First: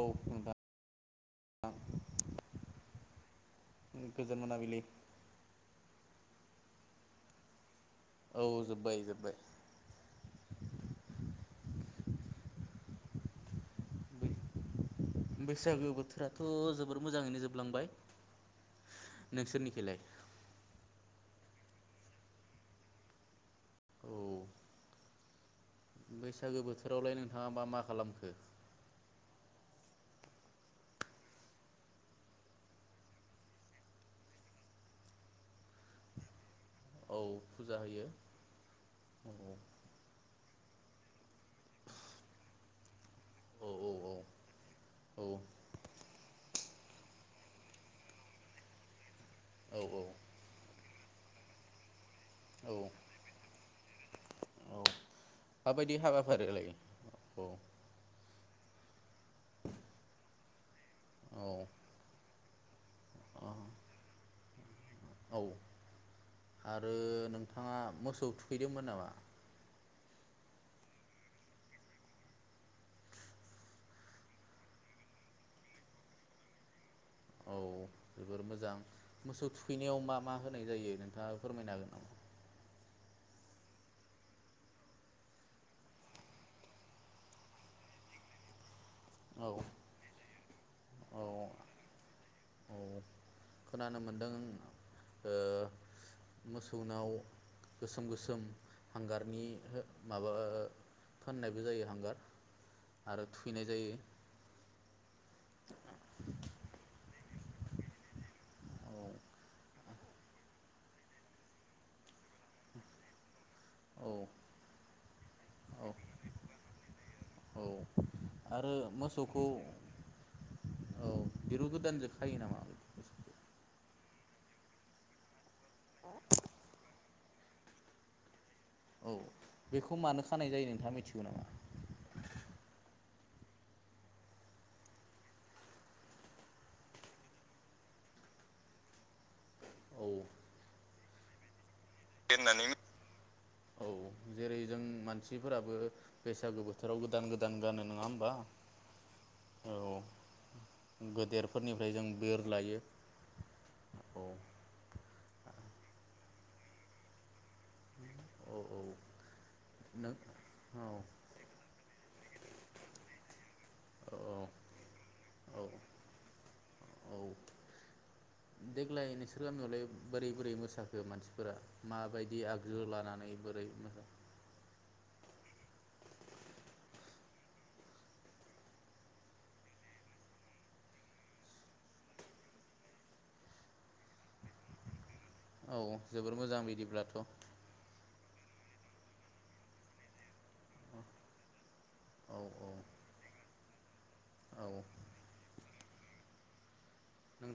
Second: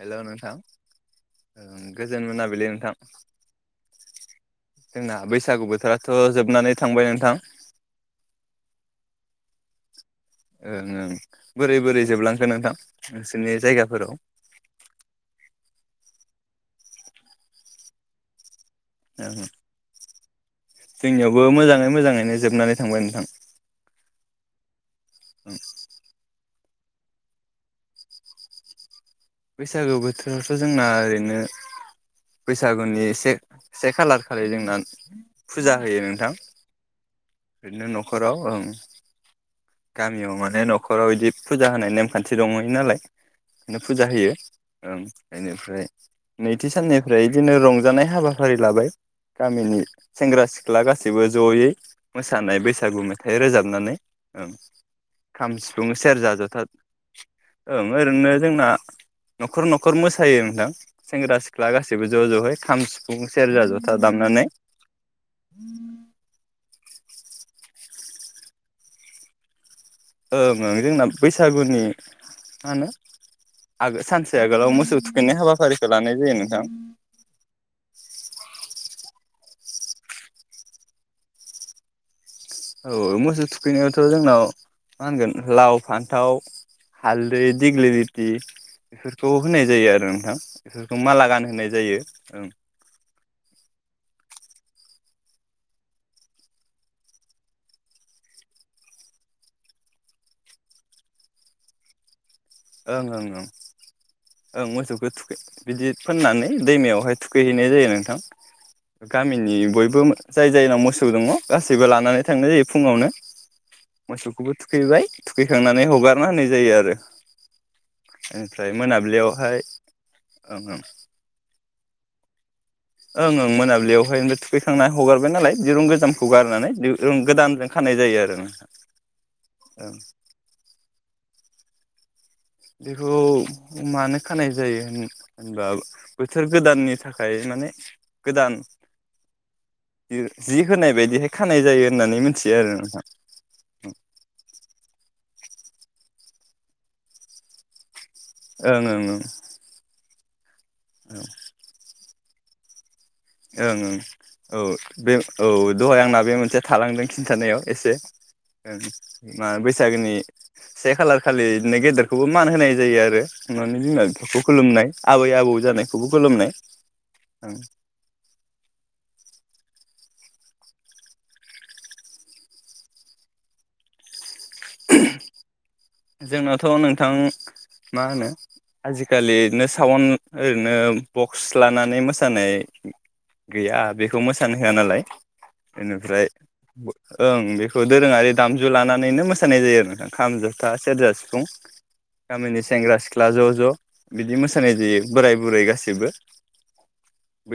हेल' नोंथां गोजोन मोनाबिलि नोंथां गोजोन मोनाबिलि जोंना बैसागु बोथोरा थ' जोबनानै थांबाय नोंथां औ जोबबाय जोबबाय ओं ओं बोरै बोरै जोबलांखो नोंथां नोंसिनि जायगाखौ बैसागो बोथोराथ' जोबोर मोजाङैनो जोबलांबाय ओं नोंसोरनिखैलाय जोंनियावबो मोजाङै मोजाङैनो जोबनानै थांबाय नोंथां। औ उम बैसागो बोथोरावलाय नोंथाङा मा मा खालामखो? बैसागु बोथोरावथ जोंना ओरैनो बैसागुनि एसे से खालार खालि जोंना फुजा होयो नोंथां। औ फुजा ओरैनो होयो न'खराव ओं औ गामियाव मा बे न'खराव इदि फुजा होनाय नेमखान्थि दङै नालाय। औ औ फुजा होयो ओं औ बेनिफ्राय नै थि साननिफ्राय इदिनो रंजानाय हाबाफारि लाबाय। गामिनि औ औ सेंग्रा सिख्ला गासै गासिबो जयै मोसानाय औ बैसागु मेथाइ रोजाबनानै ओं औ खाम सिफुं माबायदि सेरज हाबाफारि जथा लायो औ ओं ओरैनो जोंना न'खर न'खर मोसायो नोंथां सेंग्रा औ सिख्ला गासैबो ज' ज'यै खाम सिफुं सेरजा जथा दामनानै। औ आरो नोंथाङा मोसौ खौ थुखैदोंमोन नामा? ओं ओं जोंना बैसागुनि मा होनो आगो सानसे आगोलाव मोसौ थुखैनाय हाबाफारिखौ लानाय जायो नोंथां। औ जोबोर मोजां मोसौ थुखैनायाव मा मा होनाय जायो नोंथाङा फोरमायनो हागोन नामा? औ मोसौ थुखैनायावथ जोंनाव मा होनगोन लाव फान्थाव हालदै दिग्लि गुथि बेफोरखौ औ होनाय जायो आरो नोंथां इफोरखौ औ माला गानहोनाय जायो ओं। औ खोनानो मोनदों ओ मोसौनाव गोसोम गोसोम हांगारनि माबा फोननायबो जायो हांगार ओं आरो ओं ओं थुखैनाय जायो ओं मोसौ खो थुख बिदि फोननानै दैमायावहाय थुखैहैनाय जायो नोंथां औ गामिनि बयबो जाय जायनाव मोसौ दङ गासैबो लानानै थांनाय जायो फुङावनो। औ मोसौखौबो थुखैबाय औ थुखैखांनानै हगारना होनाय जायो आरो। औ ओमफ्राय आरो मोसौखौ मोनाबिलियावहाय ओं ओं औ दिरु गोदान जों खायो नामा? ओं ओं मोनाबिलियावहाय ओमफ्राय थुखैखांना हगारबाय नालाय दिरुं गोजामखौ गारनानै दिरुं गोदानजों खानाय जायो आरो नोंथां। औ बेखौ मानो खानाय जायो नोंथाङा मिथिगौ नामा? बेखौ मानो खानाय जायो होनबा बोथोर गोदाननि थाखाय माने गोदान औ जि होनाय बायदिहाय खानाय जायो होननानै मिथियो औ जेरै जों मानसि मानसिफोराबो बैसागो बोथोराव गोदान गोदान गानो नङा ओम ओं ओं ओं गेदेरफोरनिफ्राय जों बोर लायो। ओं ओं औ बे औ दहाय आंना बे मोनसे थालांदों खिनथानायाव। एसे औ औ ओं मा नों बैसागोनि औ से खालार खालिनो गेदेर खौबो मान होनाय जायो आरो न'नि औ बिमा-बिफाखौ खुलुमनाय आबै-आबौ औ जानायखौबो खुलुमनाय औ औ ओं। देग्लाय नोंसोर गामियावलाय बोरै बोरै मोसाखो मानसिफोरा माबायदि आगजु लानानै बोरै [unintelligible] जोंनाथ नोंथां मा होनो आजिखालि ओरैनो साउन्ड ओरैनो बक्स लानानै मोसानाय गैया बेखौ मोसानो होआ नालाय। औ बेनिफ्राय जोबोर मोजां बिदिब्लाथ' ओं औ बेखौ दोरोङारि दामजु लानानैनो मोसानाय जायो आरो नोंथां खाम ज था सेरजा सिफुं गामिनि औ सेंग्रा सिख्ला ज' ज' बिदि मोसानाय औ जायो बोराय बुरै गासै सैबो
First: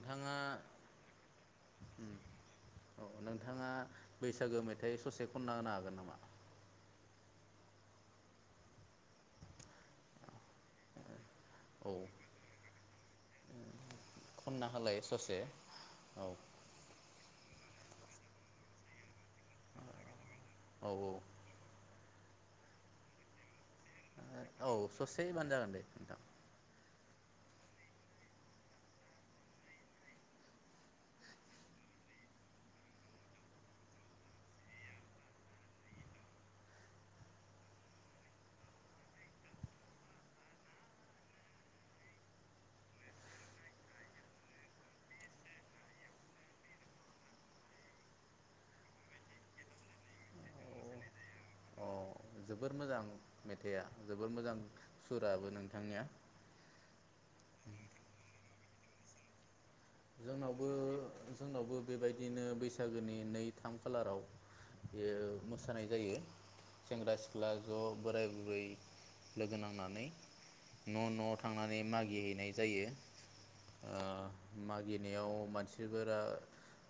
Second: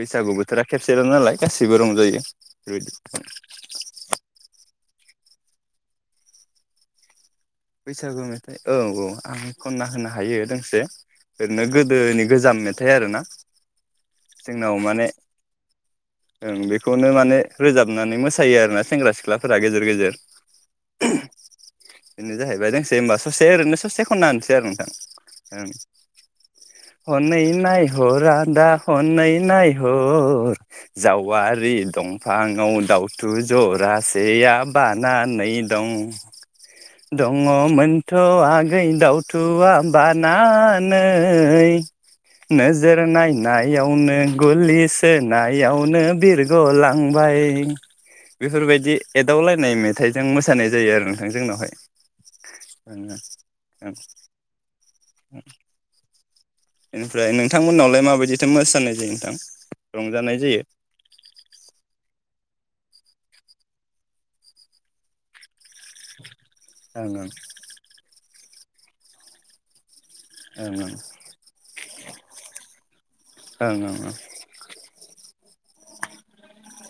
बैसागु बोथोरा खेबसेल' नालाय गासैबो रंजायो बेबायदि। औ नोंथाङा बैसागो मेथाइ ससे खनना होनो हागोन नामा? बैसागु मेथाइ औ औ आं खनना होनो हायो दों से ओरैनो औ गोदोनि गोजाम मेथाइ आरोना खनना जोंनाव होलाय माने ससे औ ओं बेखौनो माने रोजाबनानै मोसायो आरोना सेंग्रा सिख्ला फोरा गेजेर गेजेर। औ बेनो जाहैबाय दोंसे होनबा ससे ओरैनो ससे खनना होनसै आरो औ नोंथां ससे होबानो जागोन दे नोंथां ओं। हनै नायहर आदा हनै नायहर जावारि दंफाङाव दाउथु जरासेया बानानै दं। दङमोनथ' आगै दावथुवा बानानै नोजोर नायनायावनो गलि सोनायावनो बिरग'लांबाय बेफोरबायदि एदावलायनाय मेथाइजों मोसानाय जायो आरो नोंथां जोंनावहाय। अ जोबोर मोजां मेथाइआ ओं जोबोर मोजां सुराबो नोंथांनिया। थो मोसानाय जायो नोंथां। रंजानाय जायो जोंनावबो जोंनावबो बेबायदिनो बै बैसागोनि नै थाम खालाराव बियो मो सानाय जायो ओं सेंग्रा सिख्ला ज' बोराइ बु ब्रै लोगो नांनानै। ओं न' न'आव थांनानै मागिहैनाय जायो ओं ओं ओ मागिनायाव मानसिफोरा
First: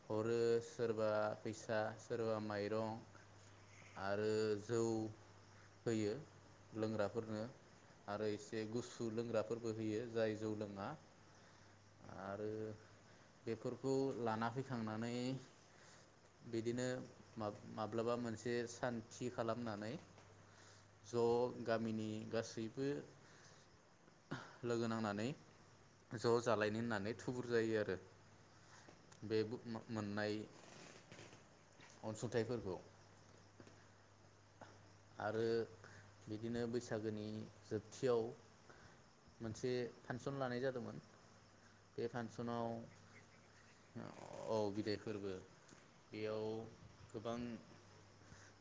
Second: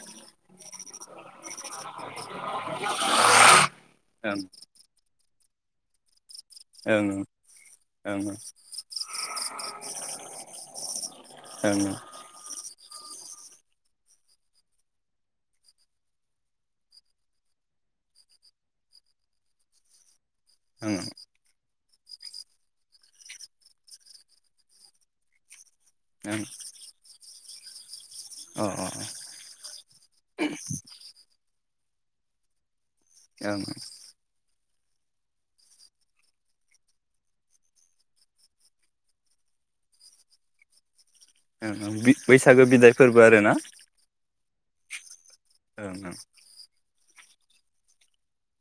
हरो सोरबा फैसा सोरबा माइरं आरो ओं जौ होयो ओं लोंग्राफोरनो ओं आरो एसे गुसु लोंग्राफोरबो होयो जाय जौ लोङा आरो बेफोरखौ लाना फैखांनानै बिदिनो मा-माब्लाबा मोनसे सान थि खालामनानै ओं ओं ज' गा गामिनि गासैबो लोगो नांनानै ज' जालायनो होननानै थुबुर जायो आरो अ बे मोननाय अनसुंथाइफोरखौ ओं [unintelligible] आरो बिदिनो बैसागोनि जोबथियाव मोनसे फानसन लानाय जादोंमोन बे [unintelligible] बैसागो फांसनाव बिदाय फोरबो आरोना औ बिदाय फोरबो ओं ओं बेयाव गोबां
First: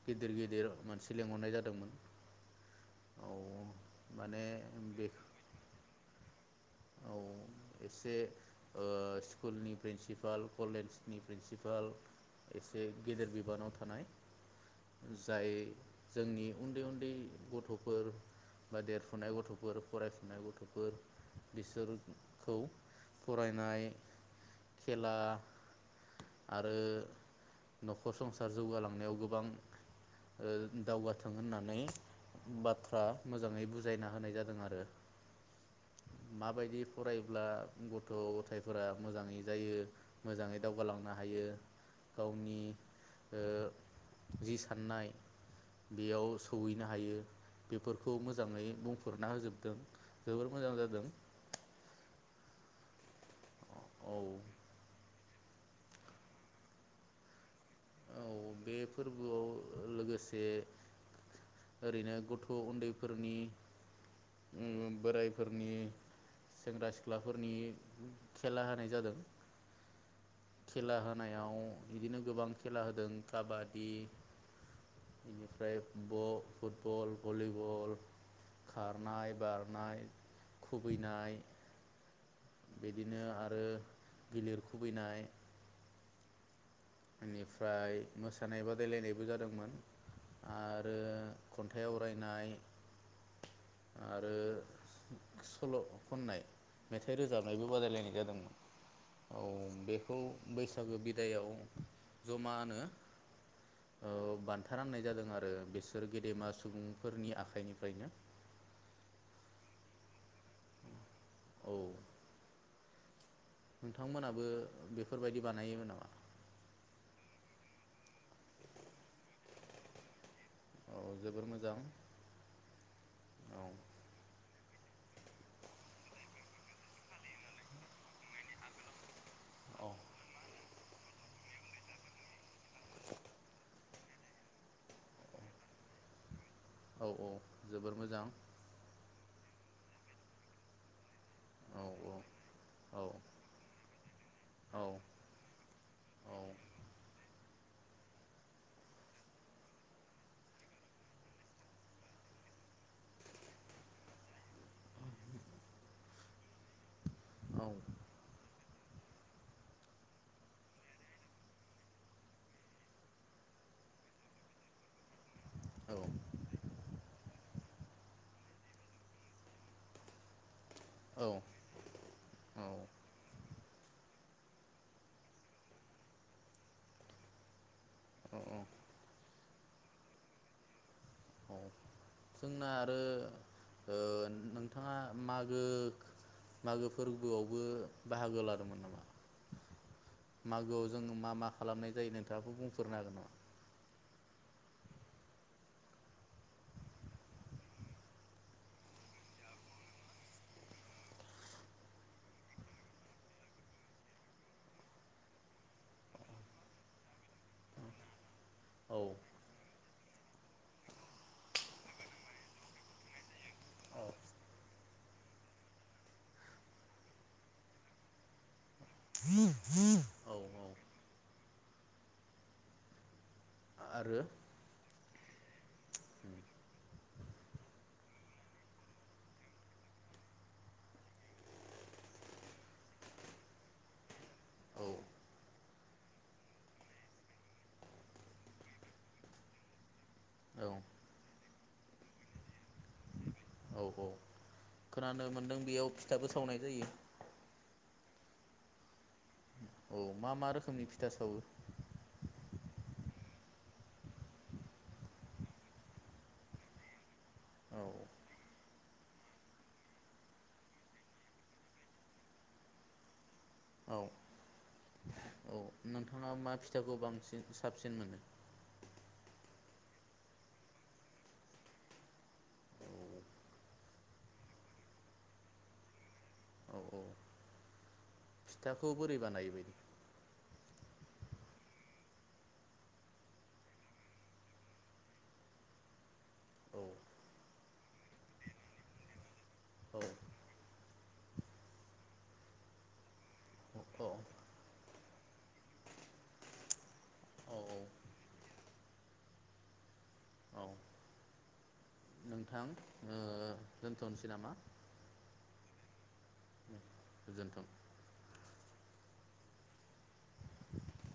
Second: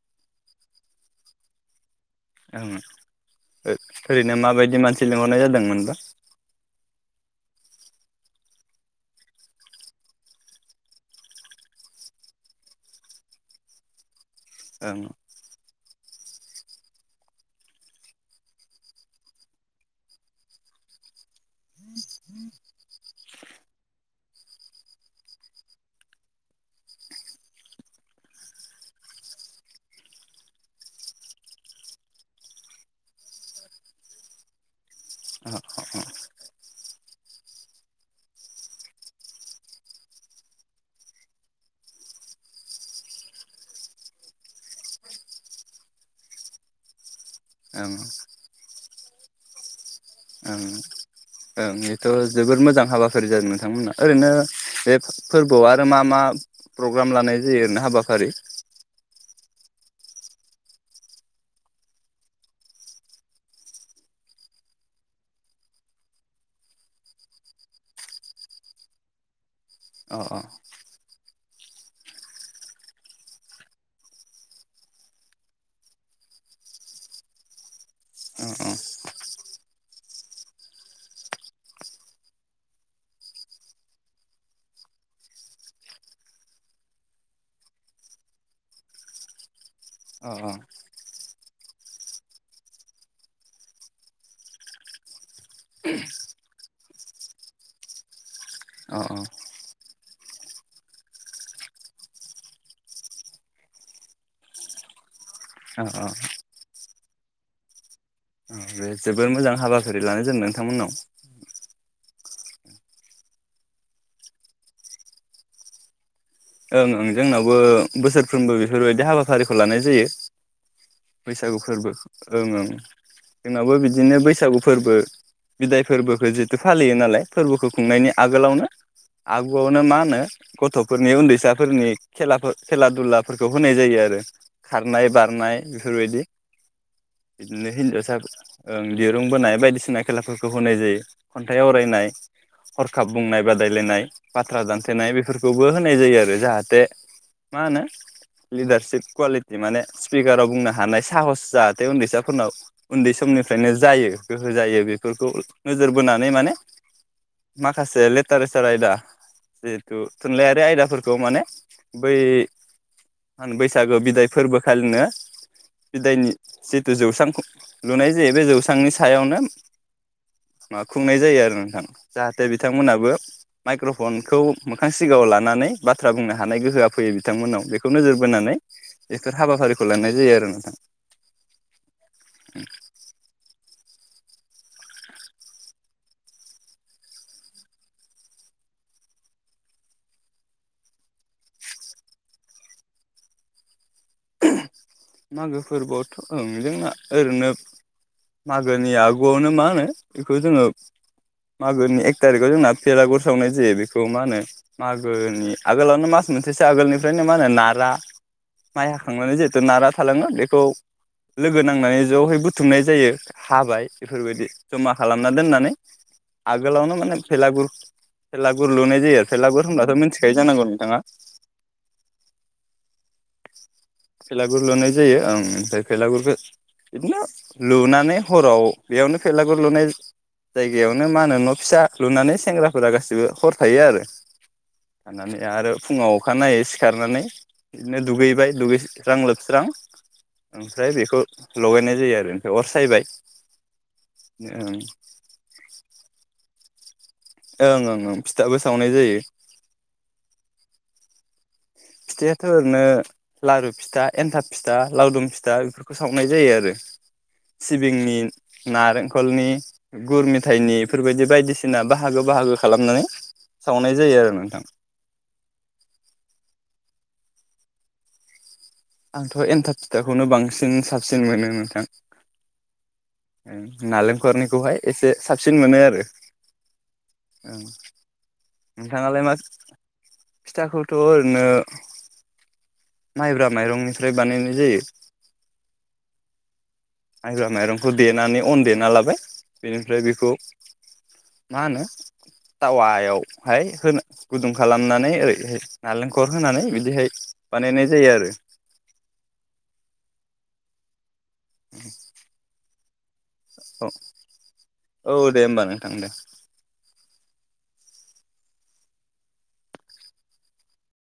गिदिर गिदिर मानसि लेंंहरनाय जादोंमोन ओं औ ओ ओ-ओरैनो माने माबायदि बे मानसि लिंहरनाय जादोंमोनबा औ एसे ओ स्कुलनि प्रिन्सिपाल कलेजनि प्रिन्सिपाल एसे गेदेर बिबानाव थानाय ओं जाय जोंनि उन्दै उन्दै गथ'फोर बा देरफुनाय गथ'फोर फरायफुनाय गथ'फोर बिसोरखौ फरायनाय खेला आरो नखर संसार जौगालांनायाव गोबां ओ दावगाथों होननानै बाथ्रा मोजाङै बुजायना होनाय जादों आरो [unintelligible] माबायदि फरायब्ला गथ' गथायफोरा मोजाङै जायो मोजाङै दावगालांनो हायो गावनि ओ जि साननाय बेयाव सहैनो हायो ओं बेफोरखौ मोजाङै बुंफ फुरना होजोबदों जोबोर ओं मोजां जादों ओं एथ' जोबोर मोजां हाबा फारि जादों नोंथांमोना औ ओरैनो बे फोरबोआव आरो मा मा प्रग्राम लानाय जायो ओरैनो हाबाफारि औ बे फोरबोआव लोगोसे ओरैनो गथ' उन्दैफोरनि उम बोराइफोरनि सेंग्रा सिख्लाफोरनि खेला होनाय जादों अ अ खेला होनायाव बिदिनो गोबां खेला होदों काबादि बेनिफ्राय ब-फुटबल भलिबल अ अ खारनाय बारनाय खुबैनाय बिदिनो आरो गिलिर खुबैनाय बेनिफ्राय मोसानाय बादायलायनायबो जादोंमोन अ आरो खन्थाइ आवरायनाय आरो सल' खननाय मेथाइ रोजाबनायबो बादायलायनाय जादोंमोन अ औ बेखौ बैसागो बिदायाव जमानो ओ बान्था राननाय जादों आरो अ बिसोर गेदेमा सुबुंफोरनि आखाइनिफ्रायनो अ बे जोबोद मोजां हाबाफारि लानाय जेनदों नोंथांमोननाव औ नोंथांमोनाबो बेफोरबायदि बानायोमोन नामा? ओं ओं जोंनावबो बोसोरफ्रोमबो बेफोरबायदि हाबाफारिखौ लानाय जायो। औ जोबोर बैसागु मोजां फोरबो ओं ओं औ जोंनावाबो बिदिनो बैसागु फोरबो बिदाय फोरबोखौ जितु फालियो नालाय फोरबोखौ खुंनायनि आगोलावनो आगुआवनो औ मा होनो गथ'फोरनि उन्दै फिसाफोरनि खेला खेला दुलाफोरखौ होनाय जायो आरो खारनाय बारनाय बेफोरबायदि औ बिदिनो जोबोर हिन्जावसा मोजां ओं दिरुं बोनाय बायदिसिना खेलाफोरखौ होनाय जायो। खन्थाइ औ आवरायनाय औ हरखाब बुंनाय बादायलायनाय बाथ्रा औ दानथेनाय बेफोरखौबो होनाय जायो आरो। मा होनो लिडारषिप कुवालिटि माने स्पिकाराव बुंनो हानाय साहस जाहाथे उन्दैसाफोरनाव उन्दै समनिफ्रायनो जायो गोहो जायो बेफोरखौ नोजोर बोनानै माने। औ माखासे ल [unintelligible] आयदा जिहेथु थुनलाइारि आयदाफोरखौ खौ माने बै मा होनो बैसागो बिदाय फोरबोखालिनो बिदायनि जिथु जौस्रां लुनाय जायो बे जौस्रांनि सायावनो। माबा खुंनाय जायो आरो नोंथां जाहाथे बिथांमोनाबो माइक्र'फनखौ मोखां सिगाङाव लानानै बाथ्रा बुंनो हानाय गोहोआ फैयो बिथांमोनाव बे खौ नोजोर औ औ बोनानै हाबाफारिखौ लानाय जायो आरो नोंथां। औ जोंना आरो ओ नोंथाङा मागो मागो फोरबोआवबो बाहागो लादोंमोन नामा मागोआव जों मा मा खालामनाय जायो नोंथाङाबेखौ बुंफोरो हागोन नामा? मागो फोरबोआवथ' ओं जोंना ओरैनो मागोनि आगुआवनो मा होनो बेखौ जोङो मागोनि एक थारिखआव जोंना बेेरागुर सावनाय जायो बेखौ मा होनो मागोनि आगोलावनो मास मोनसेसो आगोलनिफ्रायनो मा होनो नारा माइ औ हाखांनानै जिहेथु नारा थालाङो बेखौ लोगो नांनानै जहै बुथुमनाय जायो हाबाय औ बेफोरबायदि जमा खालामना दोननानै आगोलावनो माने फेलागुर फेलागुर लुनाय जायो आरो फेलागुर होनबाथ' मिथिखायो जानांगौ औ नोंथाङा। आरो फेला गुर लुनाय जायो ओमफ्राय फैलागुरखौ इदिनो लुनानै हराव बेयावनो फैलागुर लुनाय जायगायावनो मा होनो न' फिसा लुनानै सेंग्राफोरा गाैबो हर थायो आरो औ थानानै आरो फुङाव अखानायै सिखारनानै बिदिनो दुगैबाय दुगैस्रां लोबस्रां औ ओमफ्राय बेखौ लगायनाय जायो आरो ओमफ्राय अर सायबाय औ औ ओं खोनानो मोनदों बेयाव फिथाबो सावनाय जायो। ओं ओं ओं फिथाबो सावनाय जायो। औ मा मा रोखोमनि फिथा सावो? फिथाइाथ' ओरैनो लारु फिथा एन्थाब फिथा लावदुम फिथा बेफोरखौ सावनाय जायो आरो औ सिबिंनि नारेंखलनि गुर मेथायाइनि बेफोरबायदि बायदिसिना बाहागो बाहागो खालामनानै सावनाय औ जायो आरो नोंथां औ नोंथाङा मा फिथाखौ बांसिन साबसिन मोनो आंथ' एन्थाब फिथाखौनो बांसिन साबसिन मोनो नोंथां। औ नालेंखरनिखौहाय एसे साबसिन मोनो आरो औ औ फिथाखौ बोरै नोंथाङालाय मा बानायो बायदि फिथाखौ? ट ओरैनो माइब्रा माइरंनिफ्राय बानायनाय जायो। औ मइग्रा माइरंखौ देनानै अन देना लाबाय औ बेनिफ्राय बेखौ मा होनो थावायावहाय होनो औ गुदुं खालामनानै ओरैह नालेंखर होनानै बिदिहाय औ बानायनाय जायो आरो। औ [unintelligible] नोंथां ओ दोनथ'नोसै नामा? थां दे। गोजोनथों।